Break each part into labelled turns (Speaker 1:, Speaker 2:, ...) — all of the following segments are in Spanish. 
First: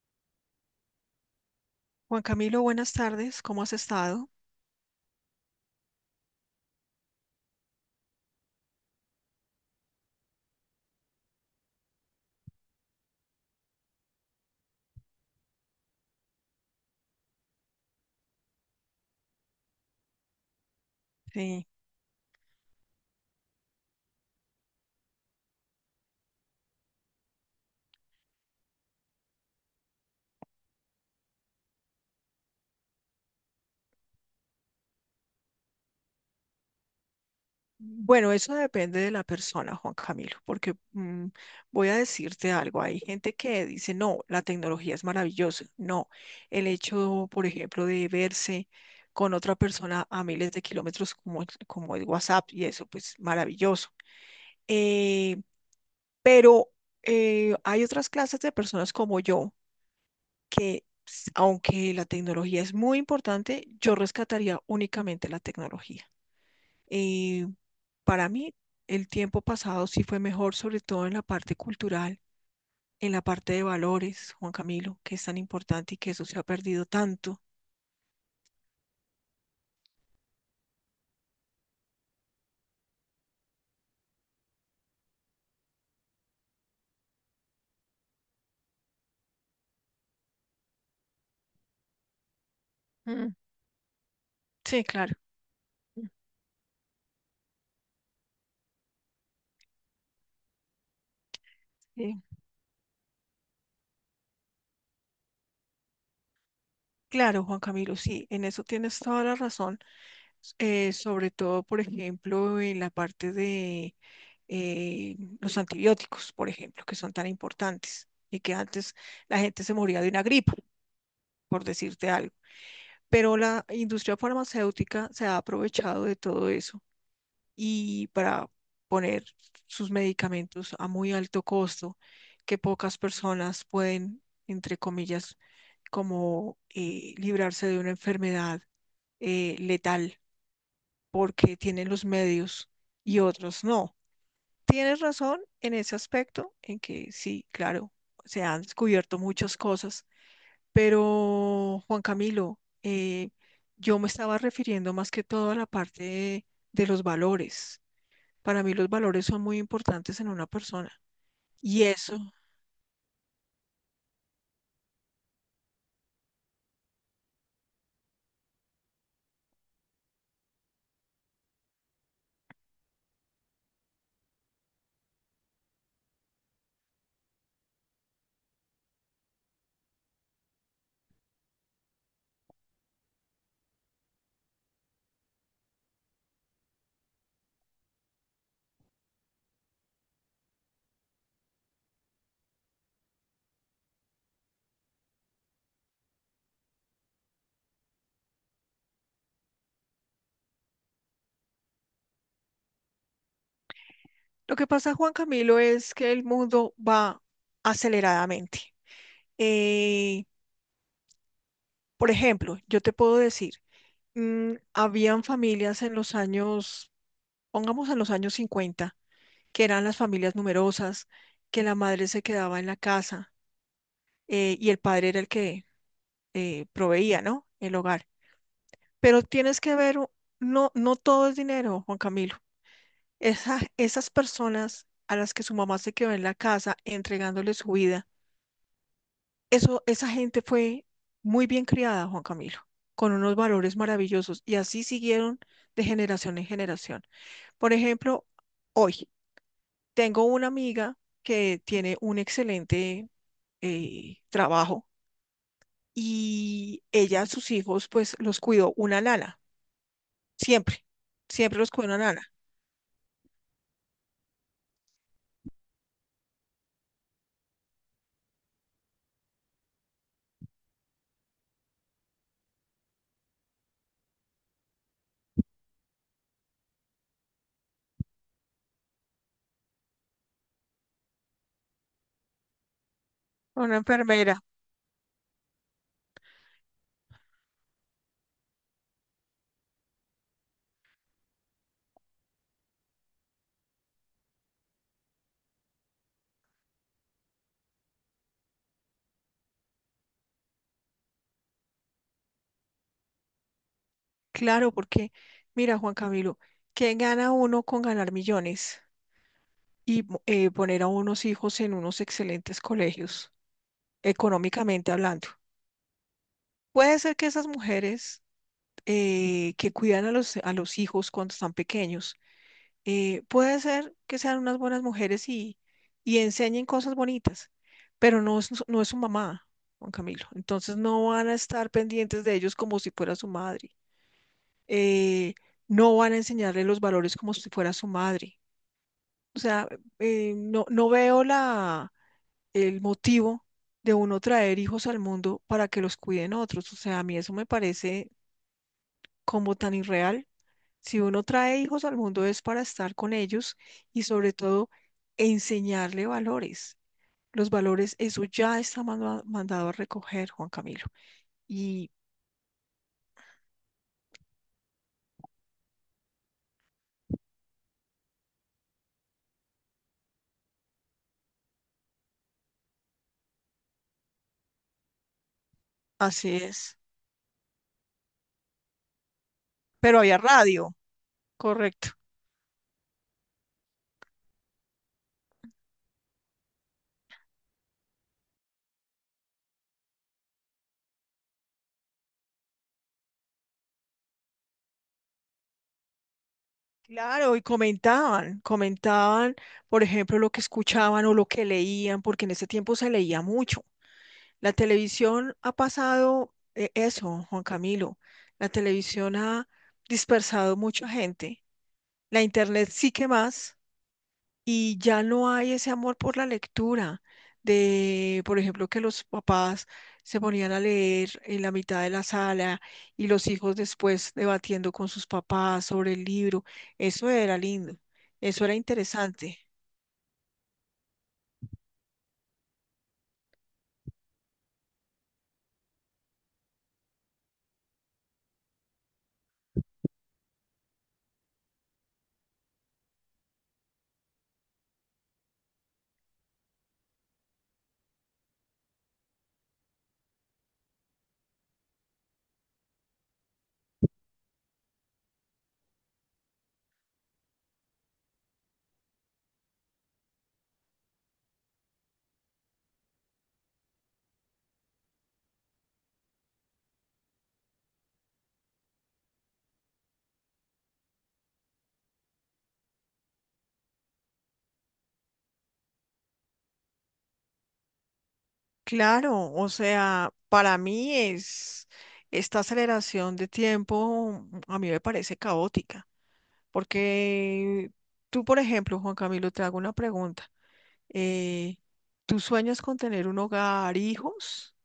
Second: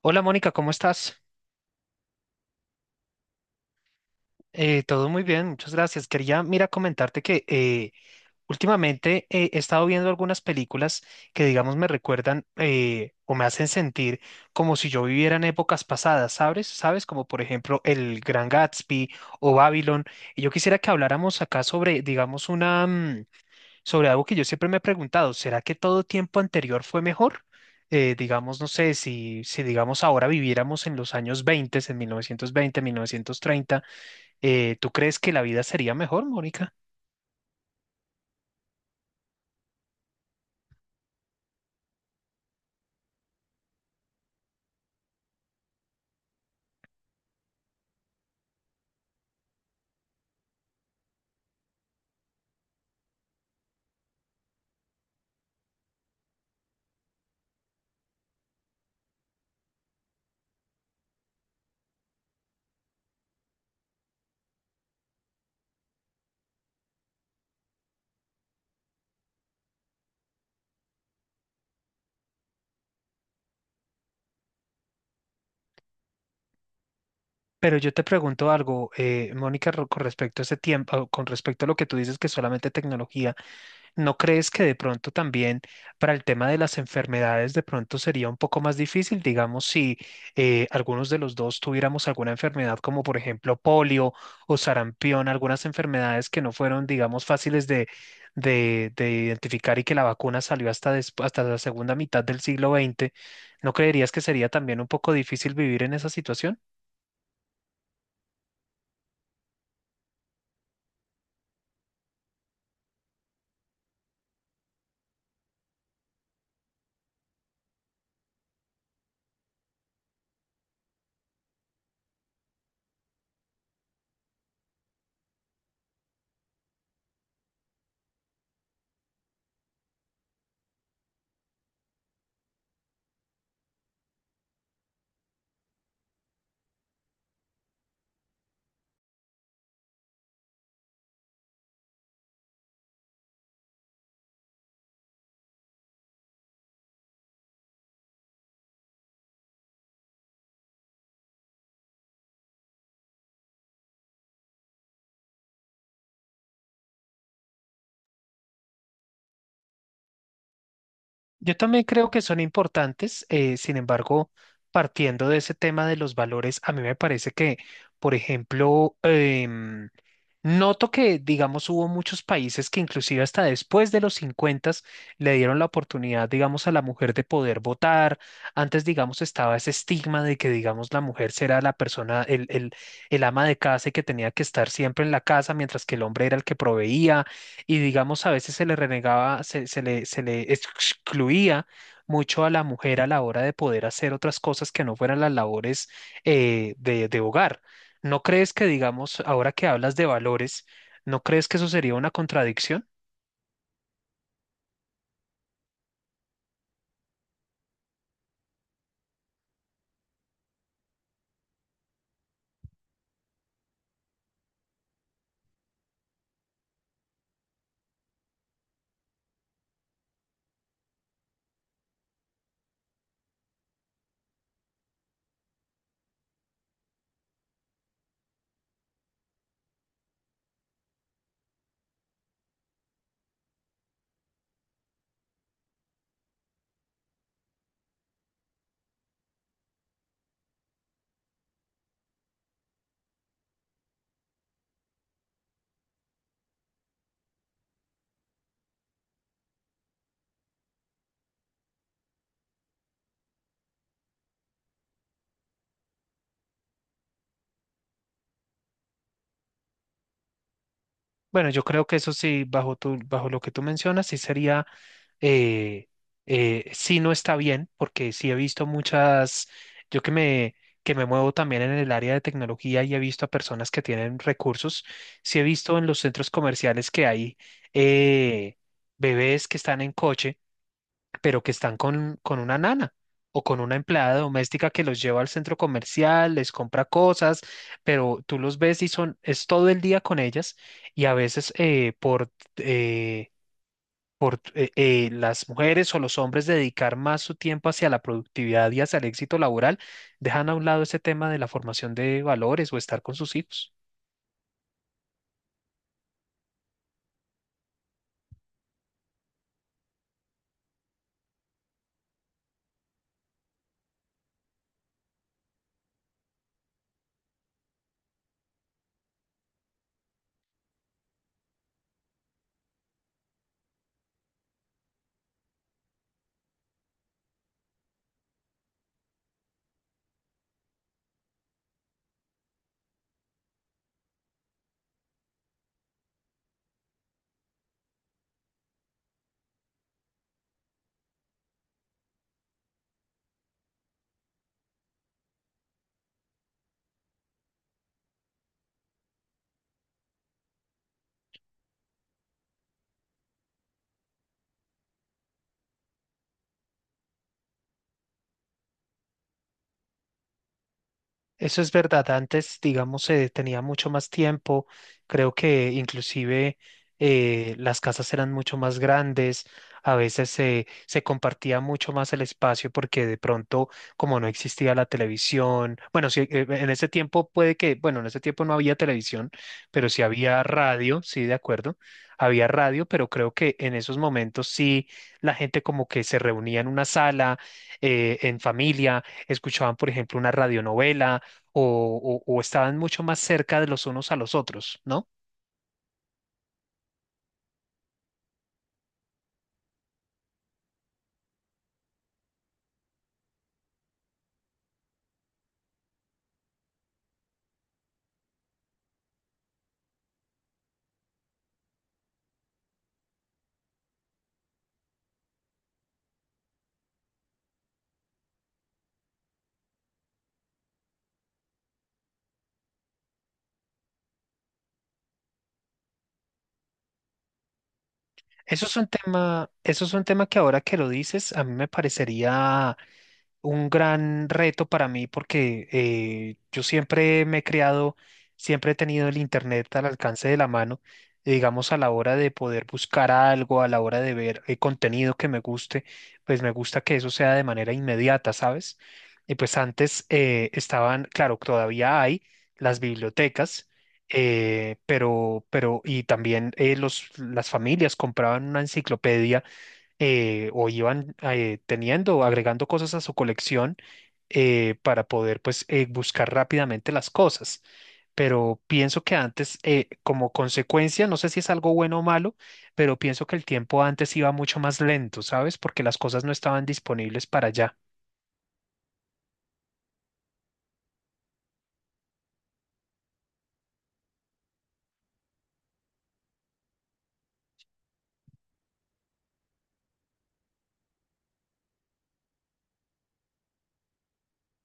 Speaker 1: Hola Mónica, ¿cómo estás?
Speaker 2: Juan Camilo, buenas tardes, ¿cómo has estado?
Speaker 1: Todo muy bien, muchas gracias. Quería, mira, comentarte que últimamente he estado viendo algunas películas que, digamos, me recuerdan, o me hacen sentir como si yo viviera en épocas pasadas, ¿sabes? ¿Sabes? Como por ejemplo El Gran Gatsby o Babylon. Y yo quisiera que habláramos acá
Speaker 2: Sí.
Speaker 1: sobre, digamos, una, sobre algo que yo siempre me he preguntado, ¿será que todo tiempo anterior fue mejor? Digamos, no sé, si digamos ahora viviéramos en los años 20, en 1920, 1930, ¿tú crees que la vida sería mejor, Mónica?
Speaker 2: Bueno, eso depende de la persona, Juan Camilo, porque voy a decirte algo. Hay gente que dice, no, la tecnología es maravillosa. No, el hecho, por ejemplo, de verse con otra persona a miles de kilómetros como, como el WhatsApp y eso, pues maravilloso. Eh, pero hay otras clases de personas como yo que, aunque la tecnología es muy importante, yo rescataría únicamente la tecnología. Eh, para mí, el tiempo pasado sí fue mejor, sobre todo en la parte cultural, en la parte de valores, Juan Camilo, que es tan importante y que eso se ha perdido tanto.
Speaker 1: Pero yo te pregunto algo, Mónica, con respecto a ese tiempo, con respecto a lo que tú dices que solamente tecnología. ¿No crees que de pronto también para el tema de las enfermedades de pronto sería un poco más difícil, digamos, si algunos de los dos tuviéramos alguna enfermedad como por
Speaker 2: Mm.
Speaker 1: ejemplo polio o
Speaker 2: Sí, claro.
Speaker 1: sarampión, algunas
Speaker 2: Mm.
Speaker 1: enfermedades que no fueron, digamos, fáciles de identificar y que la vacuna salió hasta la segunda
Speaker 2: Sí,
Speaker 1: mitad del siglo XX? ¿No creerías que sería también un poco difícil vivir en esa situación?
Speaker 2: claro, Juan Camilo, sí, en eso tienes toda la razón, sobre todo, por ejemplo, en la parte de los antibióticos, por ejemplo, que son tan importantes y que antes la gente se moría de una gripa, por decirte algo. Pero la industria farmacéutica se ha aprovechado de todo eso y para poner sus medicamentos a muy alto costo que pocas personas pueden, entre comillas, como librarse de una enfermedad letal porque tienen los medios y otros no. Tienes razón en ese aspecto, en que sí, claro, se han descubierto muchas cosas pero, Juan Camilo, yo me estaba refiriendo más que todo a la parte de los valores. Para mí los valores son muy importantes en una persona.
Speaker 1: Yo
Speaker 2: Y
Speaker 1: también creo
Speaker 2: eso,
Speaker 1: que son importantes, sin embargo, partiendo de ese tema de los valores, a mí me parece que, por ejemplo, noto que, digamos, hubo muchos países que inclusive hasta después de los 50 le dieron la oportunidad, digamos, a la mujer de poder votar. Antes, digamos, estaba ese estigma de que, digamos, la mujer será la persona, el ama de casa y que tenía que estar siempre en la casa, mientras que el hombre era el que proveía y digamos a veces se le renegaba, se le excluía mucho a la mujer a la hora de poder hacer otras cosas que no fueran las labores de hogar. ¿No crees que, digamos, ahora que hablas de valores, no crees que eso sería una contradicción?
Speaker 2: lo que pasa, Juan Camilo, es que el mundo va aceleradamente. Eh, por ejemplo, yo te puedo decir, habían familias en los años, pongamos en los años 50, que eran las familias numerosas, que la madre se quedaba en la casa y el padre era el que proveía, ¿no? El hogar. Pero tienes que ver, no, no todo es dinero, Juan Camilo. Esas personas a las que su mamá se quedó en la casa entregándole su vida, eso, esa gente fue muy bien criada, Juan Camilo, con unos valores maravillosos y así siguieron de generación en generación. Por ejemplo, hoy tengo una amiga que tiene un excelente trabajo y ella a sus hijos pues los cuidó una nana. Siempre,
Speaker 1: Bueno,
Speaker 2: siempre
Speaker 1: yo
Speaker 2: los
Speaker 1: creo
Speaker 2: cubre
Speaker 1: que
Speaker 2: una
Speaker 1: eso
Speaker 2: lana.
Speaker 1: sí, bajo tu, bajo lo que tú mencionas, sí sería, eh, sí, no está bien, porque sí he visto muchas, yo que me muevo también en el área de tecnología y he visto a personas que tienen recursos, sí he visto en los centros comerciales que hay eh, bebés que están en coche, pero que están con una nana, o con una
Speaker 2: Una
Speaker 1: empleada
Speaker 2: enfermera.
Speaker 1: doméstica que los lleva al centro comercial, les compra cosas, pero tú los ves y son, es todo el día con ellas y a veces eh, por las mujeres o los hombres dedicar más su tiempo hacia la productividad y hacia el éxito laboral, dejan a un lado ese tema de la formación de valores o estar con sus hijos.
Speaker 2: Claro, porque mira, Juan Camilo, ¿qué gana uno con ganar millones y poner a unos hijos en unos excelentes colegios, económicamente hablando? Puede ser que esas mujeres que cuidan a los hijos cuando están pequeños, puede ser que sean unas buenas mujeres y enseñen cosas bonitas, pero no es, no es su mamá, Juan Camilo. Entonces no van a estar pendientes de ellos como si fuera su madre. Eh, no van a enseñarle los valores como si fuera su madre. O sea, no, no veo la, el motivo de uno traer hijos al mundo para que los cuiden otros. O sea, a mí eso me parece como tan irreal. Si uno trae hijos al mundo es para estar con ellos y sobre todo enseñarle valores. Los valores, eso ya está mandado a recoger, Juan Camilo.
Speaker 1: Eso es
Speaker 2: Y
Speaker 1: verdad. Antes, digamos, se tenía mucho más tiempo. Creo que inclusive las casas eran mucho más grandes. A veces se compartía mucho más el espacio porque de pronto, como no existía la televisión, bueno, sí,
Speaker 2: así
Speaker 1: en
Speaker 2: es.
Speaker 1: ese tiempo puede que, bueno, en ese tiempo no había televisión, pero
Speaker 2: Pero
Speaker 1: sí
Speaker 2: había
Speaker 1: había
Speaker 2: radio,
Speaker 1: radio, sí, de acuerdo.
Speaker 2: correcto.
Speaker 1: Había radio, pero creo que en esos momentos sí la gente como que se reunía en una sala, en familia, escuchaban, por ejemplo, una radionovela o estaban mucho más cerca de los unos a los otros, ¿no?
Speaker 2: Claro, y comentaban, comentaban, por ejemplo, lo que escuchaban o lo que leían, porque en ese tiempo se leía mucho. La televisión ha pasado eso, Juan Camilo. La televisión ha dispersado mucha gente. La internet sí que más. Y ya no hay ese amor por la lectura. De, por ejemplo, que los papás se ponían a leer en la mitad de la sala y los hijos después debatiendo con sus papás sobre el libro. Eso era lindo. Eso era
Speaker 1: Eso es un
Speaker 2: interesante.
Speaker 1: tema, eso es un tema que ahora que lo dices, a mí me parecería un gran reto para mí porque yo siempre me he creado, siempre he tenido el internet al alcance de la mano, y digamos a la hora de poder buscar algo, a la hora de ver contenido que me guste, pues me gusta que eso sea de manera inmediata, ¿sabes? Y pues antes estaban, claro, todavía hay las bibliotecas. Y también las familias compraban una enciclopedia, o iban teniendo, o agregando cosas a su colección para poder pues buscar rápidamente las cosas. Pero pienso que antes, como consecuencia, no sé si es algo bueno o malo, pero pienso que el tiempo antes iba mucho más lento, ¿sabes? Porque las cosas no estaban disponibles para allá.
Speaker 2: Claro, o sea, para mí es esta aceleración de tiempo, a mí me parece caótica. Porque tú, por ejemplo, Juan Camilo, te hago una pregunta. eh, ¿Tú sueñas con tener un hogar, hijos?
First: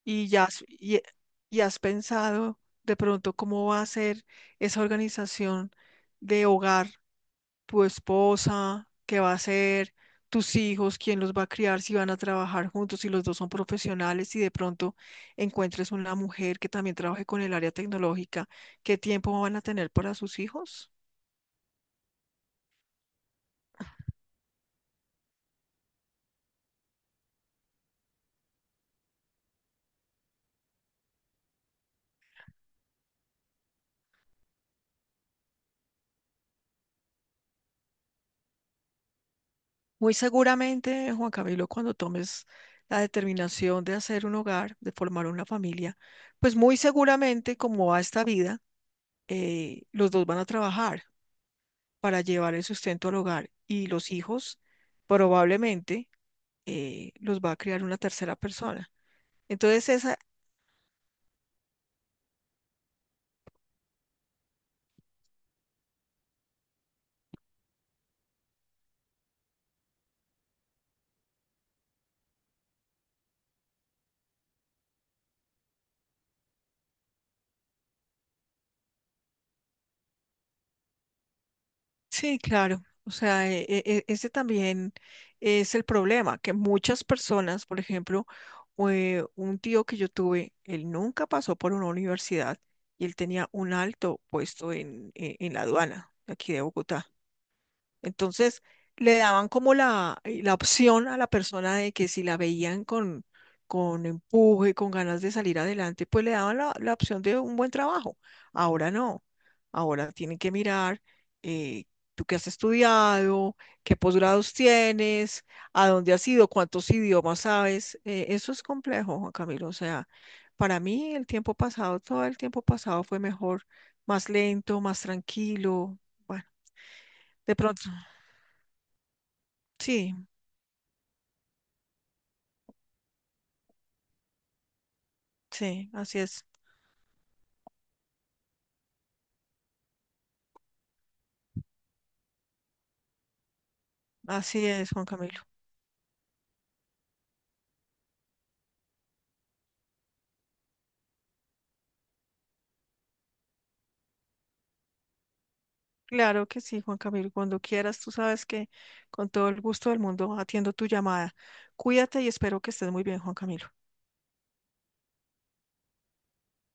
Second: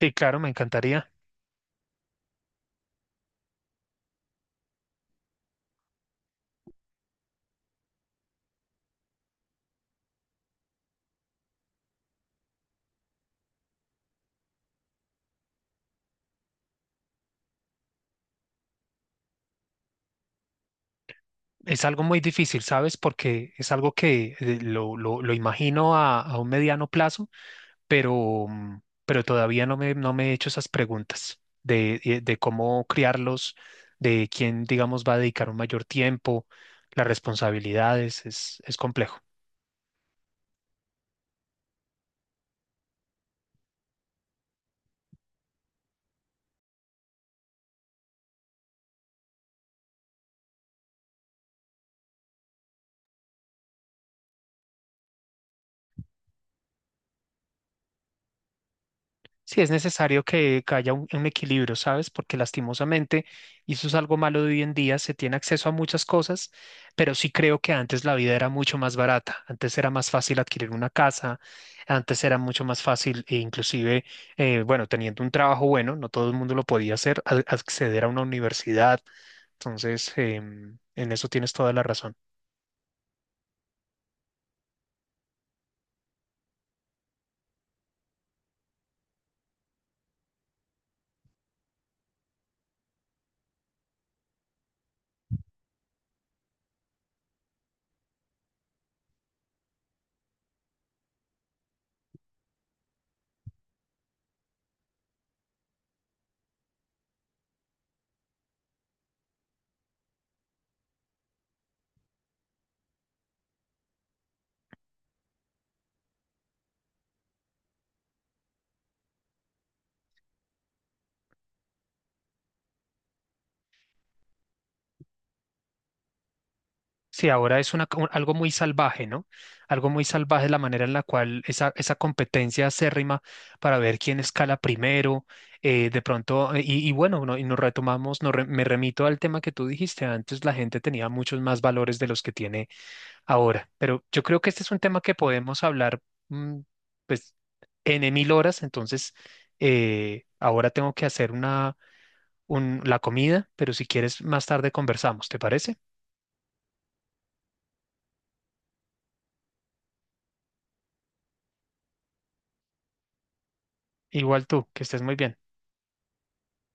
Speaker 1: Sí,
Speaker 2: ¿Y
Speaker 1: claro,
Speaker 2: ya
Speaker 1: me
Speaker 2: has,
Speaker 1: encantaría.
Speaker 2: y has pensado de pronto cómo va a ser esa organización de hogar, tu esposa, qué va a ser, tus hijos, quién los va a criar, si van a trabajar juntos, si los dos son profesionales y de pronto encuentres una mujer que también trabaje con el área tecnológica? ¿Qué tiempo van a tener para sus hijos?
Speaker 1: Es algo muy difícil, ¿sabes? Porque es algo que lo imagino a un mediano plazo, pero, mm, pero todavía no me, no me he hecho esas preguntas de cómo criarlos, de quién, digamos, va a dedicar un mayor tiempo, las responsabilidades, es complejo.
Speaker 2: Muy seguramente, Juan Camilo, cuando tomes la determinación de hacer un hogar, de formar una familia, pues muy seguramente, como va esta vida, los dos van a trabajar para llevar el sustento al hogar y los hijos probablemente los va a criar una tercera persona.
Speaker 1: Sí, es
Speaker 2: Entonces, esa,
Speaker 1: necesario que haya un equilibrio, ¿sabes? Porque lastimosamente, y eso es algo malo de hoy en día, se tiene acceso a muchas cosas, pero sí creo que antes la vida era mucho más barata. Antes era más fácil adquirir una casa, antes era mucho más fácil, e inclusive, bueno, teniendo un trabajo bueno, no todo el mundo lo podía hacer, acceder a una universidad. Entonces, en eso tienes toda la razón.
Speaker 2: sí, claro. O sea, ese también es el problema, que muchas personas, por ejemplo, un tío que yo tuve, él nunca pasó por una universidad y él tenía un alto puesto en la aduana de aquí de Bogotá. Entonces, le daban como la, la opción a la persona de que si la veían con empuje, con ganas de salir adelante, pues le daban la, la opción de un buen trabajo. Ahora no. Ahora tienen que mirar eh, tú qué has estudiado, qué posgrados tienes, a dónde has ido, cuántos idiomas sabes. Eso es complejo, Juan Camilo. O sea, para mí el tiempo pasado, todo el tiempo pasado fue mejor, más lento, más tranquilo. Bueno,
Speaker 1: Sí,
Speaker 2: de
Speaker 1: ahora es
Speaker 2: pronto,
Speaker 1: algo muy salvaje, ¿no? Algo muy
Speaker 2: sí.
Speaker 1: salvaje la manera en la cual esa competencia acérrima para ver quién escala primero,
Speaker 2: Sí,
Speaker 1: eh, de pronto, eh, y, y bueno, y nos retomamos, me remito al tema que tú dijiste antes, la gente tenía muchos más valores de los que tiene ahora, pero yo creo que este
Speaker 2: así
Speaker 1: es un
Speaker 2: es,
Speaker 1: tema
Speaker 2: Juan
Speaker 1: que
Speaker 2: Camilo.
Speaker 1: podemos hablar, mm, pues, en mil horas, entonces, ahora tengo que hacer la comida, pero si quieres, más tarde conversamos, ¿te parece?
Speaker 2: Claro que sí, Juan Camilo. Cuando quieras, tú sabes que con todo el gusto del mundo atiendo tu llamada. Cuídate y espero que estés muy bien, Juan Camilo.
Speaker 1: Igual tú, que estés muy bien.